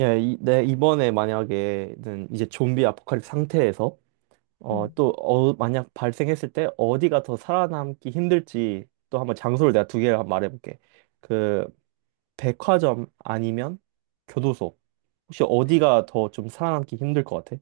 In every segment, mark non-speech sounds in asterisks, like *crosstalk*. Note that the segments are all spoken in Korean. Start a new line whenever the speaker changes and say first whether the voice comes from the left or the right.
right: 예, 이, 내 이번에 만약에는 이제 좀비 아포칼립스 상태에서
left: 음.
right: 만약 발생했을 때 어디가 더 살아남기 힘들지 또 한번 장소를 내가 두 개를 한번 말해볼게. 그 백화점 아니면 교도소. 혹시
left: 백,
right: 어디가 더 좀 살아남기 힘들 것 같아?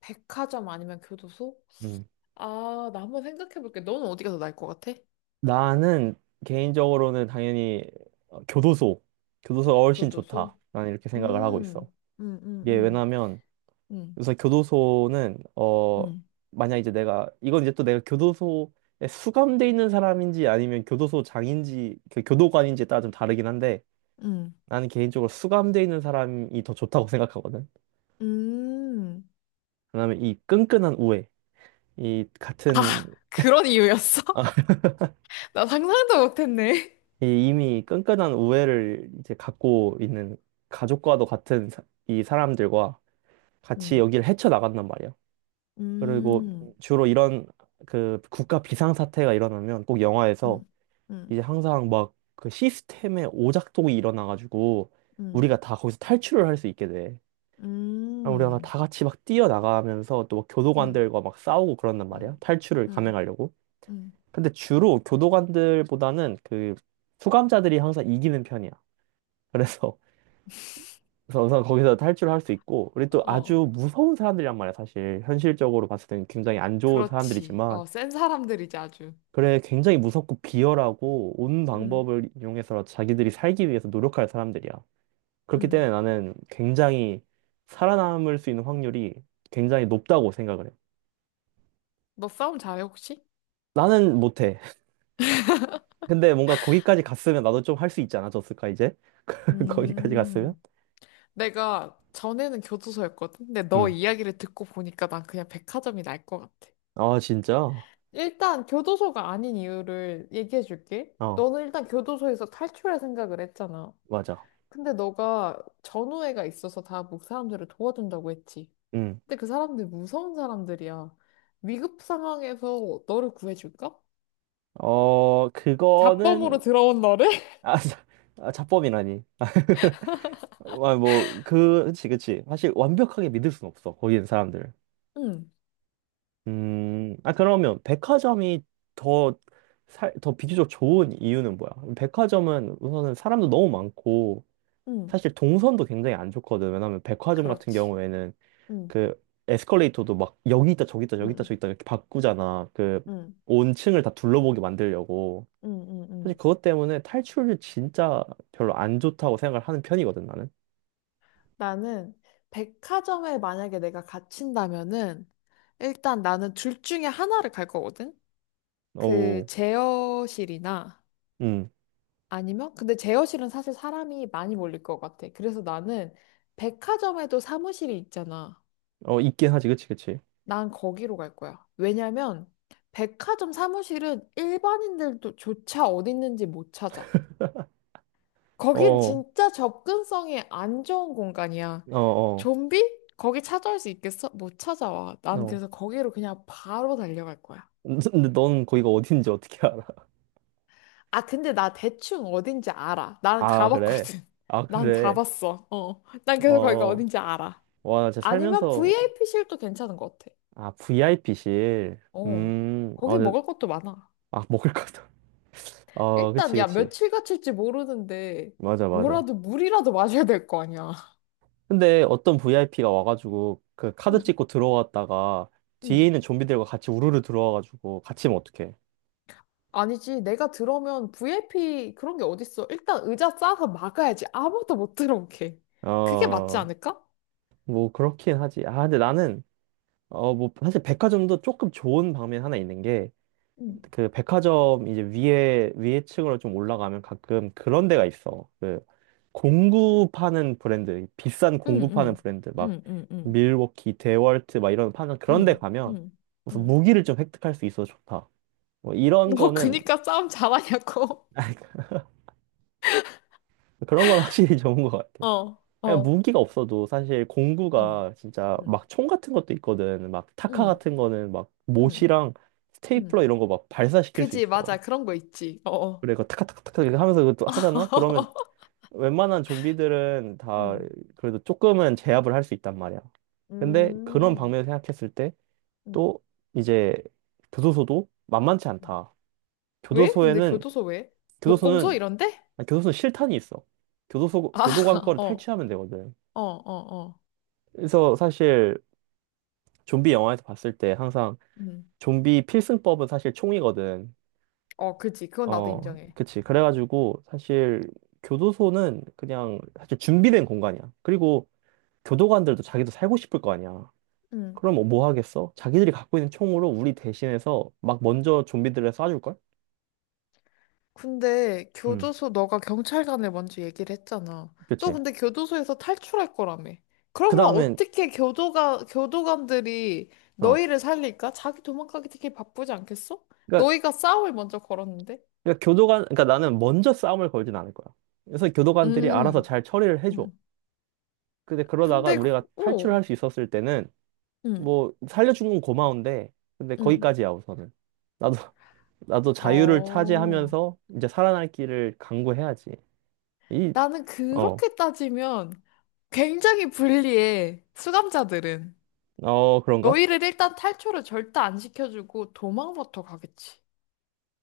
left: 백화점 아니면 교도소?
right: 음.
left: 아, 나 한번 생각해 볼게. 너는 어디가 더 나을 것 같아?
right: 나는 개인적으로는 당연히 교도소. 교도소가 훨씬
left: 교도소?
right: 좋다. 난 이렇게
left: 음,
right: 생각을 하고 있어.
left: 음, 음,
right: 이게
left: 음,
right: 왜냐면
left: 음,
right: 그래서 교도소는
left: 음,
right: 만약 이제 내가 이건 이제 또 내가 교도소에 수감돼 있는 사람인지 아니면 교도소장인지 그 교도관인지에 따라 좀 다르긴 한데
left: 음.
right: 나는 개인적으로 수감돼 있는 사람이 더 좋다고 생각하거든.
left: 음.
right: 그다음에 이 끈끈한 우애, 이
left: 아,
right: 같은
left: 그런 이유였어?
right: *laughs*
left: *laughs* 나 상상도 못했네.
right: 이 이미 끈끈한 우애를 이제 갖고 있는 가족과도 같은 이 사람들과 같이
left: 음,
right: 여기를 헤쳐나간단 말이야. 그리고
left: 음,
right: 주로 이런 그 국가 비상사태가 일어나면 꼭
left: 음,
right: 영화에서
left: 음,
right: 이제 항상 막 그 시스템의 오작동이 일어나가지고
left: 음,
right: 우리가 다 거기서 탈출을 할 수 있게 돼. 그럼 우리가
left: 음,
right: 다 같이 막 뛰어나가면서 또막
left: 음,
right: 교도관들과 막 싸우고 그런단 말이야.
left: 음,
right: 탈출을
left: 음,
right: 감행하려고.
left: 음.
right: 근데 주로 교도관들보다는 그 수감자들이 항상 이기는 편이야. 그래서 *laughs* 그래서 우선 거기서 탈출을 할 수 있고 우리 또
left: 어,
right: 아주 무서운 사람들이란 말이야. 사실 현실적으로 봤을 때는 굉장히 안 좋은
left: 그렇지.
right: 사람들이지만
left: 어, 센 사람들이지, 아주.
right: 그래, 굉장히 무섭고 비열하고 온
left: 음,
right: 방법을 이용해서 자기들이 살기 위해서 노력할 사람들이야. 그렇기
left: 음.
right: 때문에 나는 굉장히 살아남을 수 있는 확률이 굉장히 높다고 생각을 해.
left: 너 싸움 잘해, 혹시?
right: 나는 못해. *laughs* 근데 뭔가 거기까지 갔으면 나도 좀 할 수 있지 않아졌을까, 이제? *laughs* 거기까지 갔으면?
left: 음. 내가 전에는 교도소였거든. 근데 너
right: 응.
left: 이야기를 듣고 보니까 난 그냥 백화점이 날 것 같아.
right: 아, 진짜?
left: 일단 교도소가 아닌 이유를 얘기해 줄게.
right: 어,
left: 너는 일단 교도소에서 탈출할 생각을 했잖아.
right: 맞아.
left: 근데 너가 전우애가 있어서 다 목 사람들을 도와준다고 했지.
right: 응.
left: 근데 그 사람들 무서운 사람들이야. 위급 상황에서 너를 구해줄까?
right: 어, 그거는,
left: 자범으로 들어온 너를? *laughs*
right: 아, 자- 아, 자법이라니. *laughs* 아, 뭐, 그, 그치, 그치. 사실 완벽하게 믿을 순 없어, 거기는 사람들.
left: 응,
right: 아, 그러면 백화점이 더, 살, 더 비교적 좋은 이유는 뭐야? 백화점은 우선은 사람도 너무 많고,
left: 응,
right: 사실 동선도 굉장히 안 좋거든. 왜냐면 백화점 같은
left: 그렇지.
right: 경우에는
left: 응,
right: 그 에스컬레이터도 막 여기 있다, 저기 있다, 여기 있다,
left: 응,
right: 저기 있다 이렇게 바꾸잖아. 그
left: 응,
right: 온 층을 다 둘러보게 만들려고. 사실
left: 응.
right: 그것 때문에 탈출이 진짜 별로 안 좋다고 생각을 하는 편이거든, 나는.
left: 나는 백화점에 만약에 내가 갇힌다면은 일단 나는 둘 중에 하나를 갈 거거든? 그
right: 어,
left: 제어실이나
right: 음,
left: 아니면 근데 제어실은 사실 사람이 많이 몰릴 것 같아. 그래서 나는 백화점에도 사무실이 있잖아.
right: 어, 있긴 하지, 그치, 그치.
left: 난 거기로 갈 거야. 왜냐면 백화점 사무실은 일반인들도 조차 어디 있는지 못 찾아.
right: 어,
left: 거긴
right: 어,
left: 진짜 접근성이 안 좋은 공간이야.
right: 어,
left: 좀비? 거기 찾아올 수 있겠어? 못 찾아와. 난
right: 어.
left: 그래서 거기로 그냥 바로 달려갈 거야.
right: 근데 넌 거기가 어딘지 어떻게 알아?
left: 아, 근데 나 대충 어딘지 알아. 난
right: 아, 그래?
left: 가봤거든. *laughs*
right: 아,
left: 난
right: 그래.
left: 가봤어. 어. 난 그래서 거기가
right: 어,
left: 어딘지 알아.
right: 와, 나 진짜
left: 아니면
right: 살면서,
left: VIP실도 괜찮은 것 같아.
right: 아, VIP실.
left: 어. 거기
right: 아, 근데-
left: 먹을 것도 많아.
right: 아, 먹을 것도. 아,
left: 일단,
right: 그치,
left: 야,
right: 그치.
left: 며칠 갇힐지 모르는데,
right: 맞아, 맞아.
left: 뭐라도 물이라도 마셔야 될 거 아니야. *laughs*
right: 근데 어떤 VIP가 와가지고, 그 카드
left: 응,
right: 찍고 들어왔다가, 뒤에
left: 응.
right: 있는 좀비들과 같이 우르르 들어와가지고, 같이면 어떡해.
left: 아니지, 내가 들어오면 VIP 그런 게 어딨어. 일단 의자 싸서 막아야지. 아무도 못 들어오게. 그게 맞지
right: 어,
left: 않을까?
right: 뭐, 그렇긴 하지. 아, 근데 나는, 어, 뭐, 사실 백화점도 조금 좋은 방면 하나 있는 게,
left: 응.
right: 그 백화점 이제 위에 층으로 좀 올라가면 가끔 그런 데가 있어. 그 공구 파는 브랜드, 비싼
left: 응,
right: 공구 파는
left: 응,
right: 브랜드 막
left: 응, 응, 응,
right: 밀워키, 데월트 막 이런 파는 그런 데
left: 응,
right: 가면
left: 응,
right: 무슨
left: 응.
right: 무기를 좀 획득할 수 있어서 좋다. 뭐 이런
left: 너
right: 거는
left: 그니까 싸움 잘하냐고.
right: *laughs* 그런 건 확실히 좋은 것 같아.
left: *laughs* 어,
right: 아니,
left: 어,
right: 무기가 없어도 사실
left: 응,
right: 공구가 진짜
left: 응,
right: 막 총 같은 것도 있거든. 막 타카
left: 응,
right: 같은 거는 막
left: 응,
right: 못이랑 스테이플러
left: 응.
right: 이런 거 막 발사시킬 수
left: 그지,
right: 있어.
left: 맞아. 그런 거 있지. 어, 어.
right: 그래, 그 타카타카타카 이렇게 하면서 그것도 하잖아? 그러면
left: *laughs*
right: 웬만한 좀비들은 다
left: 응,
right: 그래도 조금은 제압을 할 수 있단 말이야. 근데 그런
left: 음,
right: 방면을 생각했을 때
left: 응.
right: 또 이제 교도소도 만만치 않다.
left: 왜? 근데
right: 교도소에는
left: 교도소 왜? 목공소
right: 교도소는
left: 이런데?
right: 아니, 교도소는 실탄이 있어. 교도소
left: 아,
right: 교도관
left: *laughs*
right: 거를
left: 어,
right: 탈취하면 되거든.
left: 어, 어, 어.
right: 그래서 사실 좀비 영화에서 봤을 때 항상
left: 응.
right: 좀비 필승법은 사실 총이거든.
left: 어, 그지. 그건 나도
right: 어,
left: 인정해.
right: 그치. 그래가지고 사실 교도소는 그냥 사실 준비된 공간이야. 그리고 교도관들도 자기도 살고 싶을 거 아니야.
left: 응.
right: 그럼 뭐뭐 하겠어? 자기들이 갖고 있는 총으로 우리 대신해서 막 먼저 좀비들을 쏴줄걸?
left: 근데
right: 음,
left: 교도소 너가 경찰관을 먼저 얘기를 했잖아. 또
right: 그치.
left: 근데 교도소에서 탈출할 거라며.
right: 그
left: 그러면
right: 다음엔,
left: 교도관들이
right: 어.
left: 너희를 살릴까? 자기 도망가기 되게 바쁘지 않겠어?
right: 그러니까,
left: 너희가 싸움을 먼저 걸었는데?
right: 그러니까 나는 먼저 싸움을 걸진 않을 거야. 그래서 교도관들이 알아서
left: 음,
right: 잘 처리를 해줘.
left: 응.
right: 근데 그러다가
left: 근데,
right: 우리가
left: 그-
right: 탈출을
left: 오,
right: 할 수 있었을 때는,
left: 응,
right: 뭐, 살려준 건 고마운데, 근데
left: 응.
right: 거기까지야, 우선은. 나도, *laughs* 나도 자유를
left: 어.
right: 차지하면서 이제 살아날 길을 강구해야지. 이,
left: 나는
right: 어,
left: 그렇게 따지면 굉장히 불리해. 수감자들은.
right: 어, 그런가?
left: 너희를 일단 탈출을 절대 안 시켜주고 도망부터 가겠지.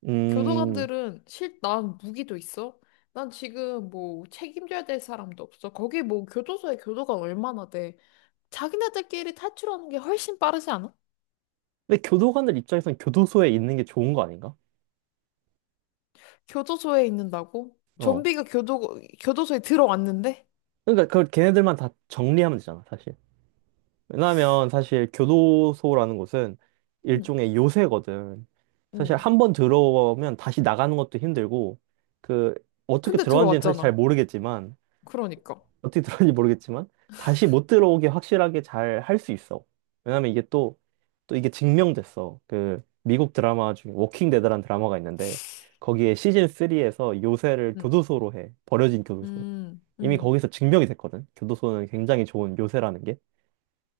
right: 음,
left: 난 무기도 있어. 난 지금 뭐 책임져야 될 사람도 없어. 거기 뭐 교도소에 교도관 얼마나 돼. 자기네들끼리 탈출하는 게 훨씬 빠르지 않아?
right: 근데 교도관들 입장에선 교도소에 있는 게 좋은 거 아닌가?
left: 교도소에 있는다고?
right: 어.
left: 교도소에 들어왔는데?
right: 그러니까 그걸 걔네들만 다 정리하면 되잖아, 사실. 왜냐하면 사실 교도소라는 곳은
left: 응,
right: 일종의 요새거든. 사실
left: 응.
right: 한 번 들어오면 다시 나가는 것도 힘들고 그 어떻게
left: 근데
right: 들어왔는지는 사실 잘
left: 들어왔잖아.
right: 모르겠지만
left: 그러니까.
right: 어떻게 들어왔는지 모르겠지만 다시 못 들어오게 확실하게 잘 할 수 있어. 왜냐면 이게 또 이게 증명됐어. 그 미국 드라마 중에 워킹 데드라는 드라마가 있는데 거기에 시즌 3에서 요새를
left: 응,
right: 교도소로 해. 버려진 교도소.
left: 응,
right: 이미
left: 응,
right: 거기서 증명이 됐거든. 교도소는 굉장히 좋은 요새라는 게.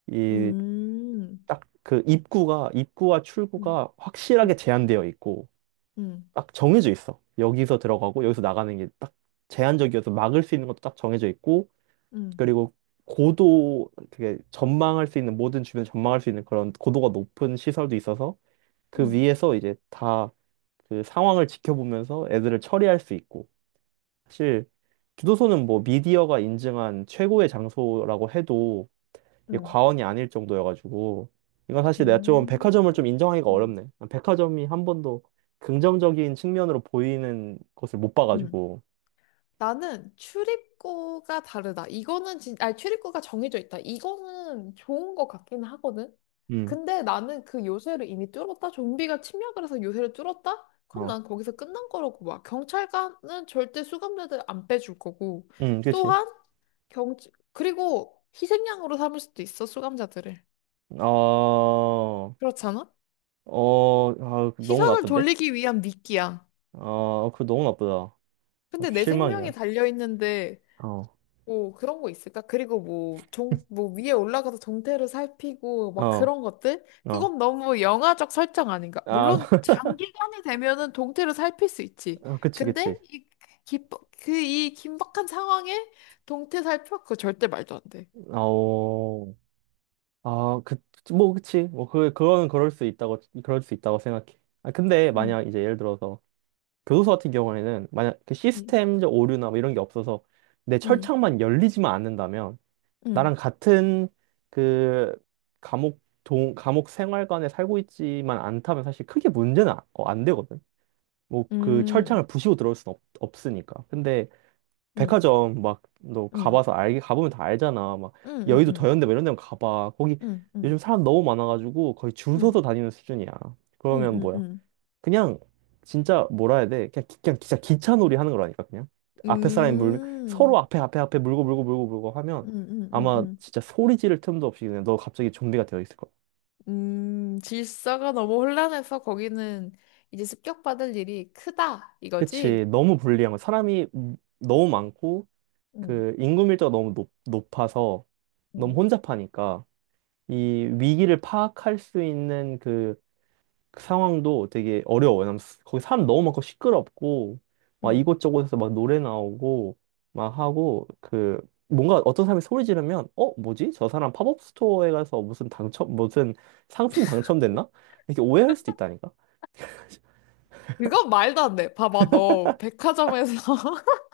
right: 이,
left: 응,
right: 딱 그 입구가, 입구와
left: 응,
right: 출구가 확실하게
left: 응,
right: 제한되어 있고,
left: 응,
right: 딱 정해져 있어. 여기서 들어가고, 여기서 나가는 게 딱 제한적이어서 막을 수 있는 것도 딱 정해져 있고,
left: 응,
right: 그리고 고도, 그게 전망할 수 있는, 모든 주변 전망할 수 있는 그런 고도가 높은 시설도 있어서, 그
left: 응.
right: 위에서 이제 다 그 상황을 지켜보면서 애들을 처리할 수 있고, 사실, 교도소는 뭐 미디어가 인증한 최고의 장소라고 해도 이게
left: 응.
right: 과언이 아닐 정도여가지고 이건 사실 내가 좀 백화점을 좀
left: 음.
right: 인정하기가 어렵네. 백화점이 한 번도 긍정적인 측면으로 보이는 것을 못
left: 음.
right: 봐가지고.
left: 나는 출입구가 다르다. 이거는 진, 아니, 출입구가 정해져 있다. 이거는 좋은 것 같기는 하거든.
right: 음,
left: 근데 나는 그 요새를 이미 뚫었다. 좀비가 침략을 해서 요새를 뚫었다? 그럼
right: 어,
left: 난 거기서 끝난 거라고 봐. 경찰관은 절대 수감자들 안 빼줄 거고.
right: 그치.
left: 또한 경, 그리고 희생양으로 삼을 수도 있어, 수감자들을.
right: 어,
left: 그렇잖아?
right: 어, 아, 그 너무
left: 시선을
right: 나쁜데?
left: 돌리기 위한 미끼야.
right: 어, 그거 너무 나쁘다.
left: 근데
right: 아주
left: 내 생명이
right: 실망이야.
left: 달려있는데
right: 어,
left: 뭐 그런 거 있을까? 그리고 뭐종뭐 위에 올라가서 동태를 살피고 막
right: 어,
left: 그런 것들?
right: 어.
left: 그건 너무 영화적 설정 아닌가?
right: 아,
left: 물론
right: *laughs*
left: 장기간이 되면은 동태를 살필 수 있지.
right: 어, 그치, 그치.
left: 근데 이 긴박한 상황에 동태 살펴 그 절대 말도 안 돼.
right: 아오. 아, 그, 뭐, 그치. 그거는 그럴 수 있다고 생각해. 아, 근데 만약 이제 예를 들어서 교도소 같은 경우에는 만약 그 시스템적 오류나 뭐 이런 게 없어서 내 철창만 열리지만 않는다면 나랑 같은 그 감옥 생활관에 살고 있지만 않다면 사실 크게 문제는 안 되거든. 뭐 그 철창을 부시고 들어올 없으니까. 근데 백화점 막 너 가봐서 알게 가보면 다 알잖아. 막 여의도 더현대 뭐 이런 데만 가봐. 거기
left: 응응응응응응응응응응응응응응응응응응
right: 요즘 사람 너무 많아가지고 거의 줄 서서 다니는 수준이야. 그러면 뭐야? 그냥 진짜 뭐라 해야 돼? 그냥, 그냥 진짜 기차놀이 하는 거라니까 그냥 앞에 사람이 물면 서로 앞에 물고 하면 아마 진짜 소리 지를 틈도 없이 그냥 너 갑자기 좀비가 되어 있을 거야.
left: 질서가 너무 혼란해서 거기는 이제 습격받을 일이 크다,
right: 그치
left: 이거지?
right: 너무 불리한 거 사람이 너무 많고
left: 응,
right: 그 인구 밀도가 너무 높아서 너무
left: 응,
right: 혼잡하니까 이 위기를 파악할 수 있는 그 상황도 되게 어려워요. 왜냐면 거기 사람 너무 많고 시끄럽고 막
left: 응.
right: 이곳저곳에서 막 노래 나오고 막 하고 그 뭔가 어떤 사람이 소리 지르면 어 뭐지? 저 사람 팝업 스토어에 가서 무슨 당첨 무슨 상품 당첨됐나? 이렇게 오해할 수도 있다니까.
left: 이건 말도 안 돼. 봐봐, 너 백화점에서 *laughs*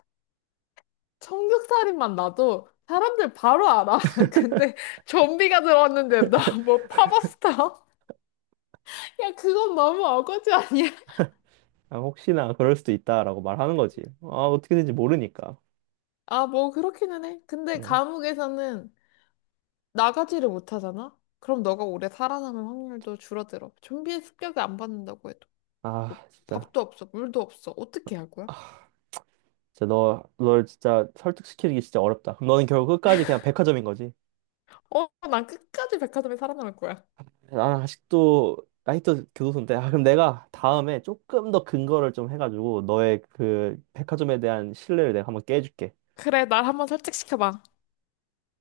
left: 청국살인만 놔도 사람들 바로 알아. *laughs* 근데 좀비가 들어왔는데 나 뭐 파버스타? *laughs* 야, 그건 너무 어거지 아니야?
right: 아, 혹시나 그럴 수도 있다라고 말하는 거지. 아, 어떻게 되는지 모르니까.
left: 아, 뭐 그렇기는 해. 근데
right: 응.
left: 감옥에서는 나가지를 못하잖아? 그럼 너가 오래 살아남을 확률도 줄어들어. 좀비의 습격을 안 받는다고 해도. 뭐
right: 아 진짜.
left: 밥도 없어, 물도 없어. 어떻게 할 거야?
right: 아, 진짜 너, 널 진짜 설득시키기 진짜 어렵다. 그럼 너는 결국 끝까지 그냥 백화점인 거지.
left: 어, 난 끝까지 백화점에 살아남을 거야.
right: 나는 아직도 나이트 교도소인데 아, 그럼 내가 다음에 조금 더 근거를 좀 해가지고 너의 그 백화점에 대한 신뢰를 내가 한번 깨줄게.
left: 그래, 날 한번 설득시켜봐.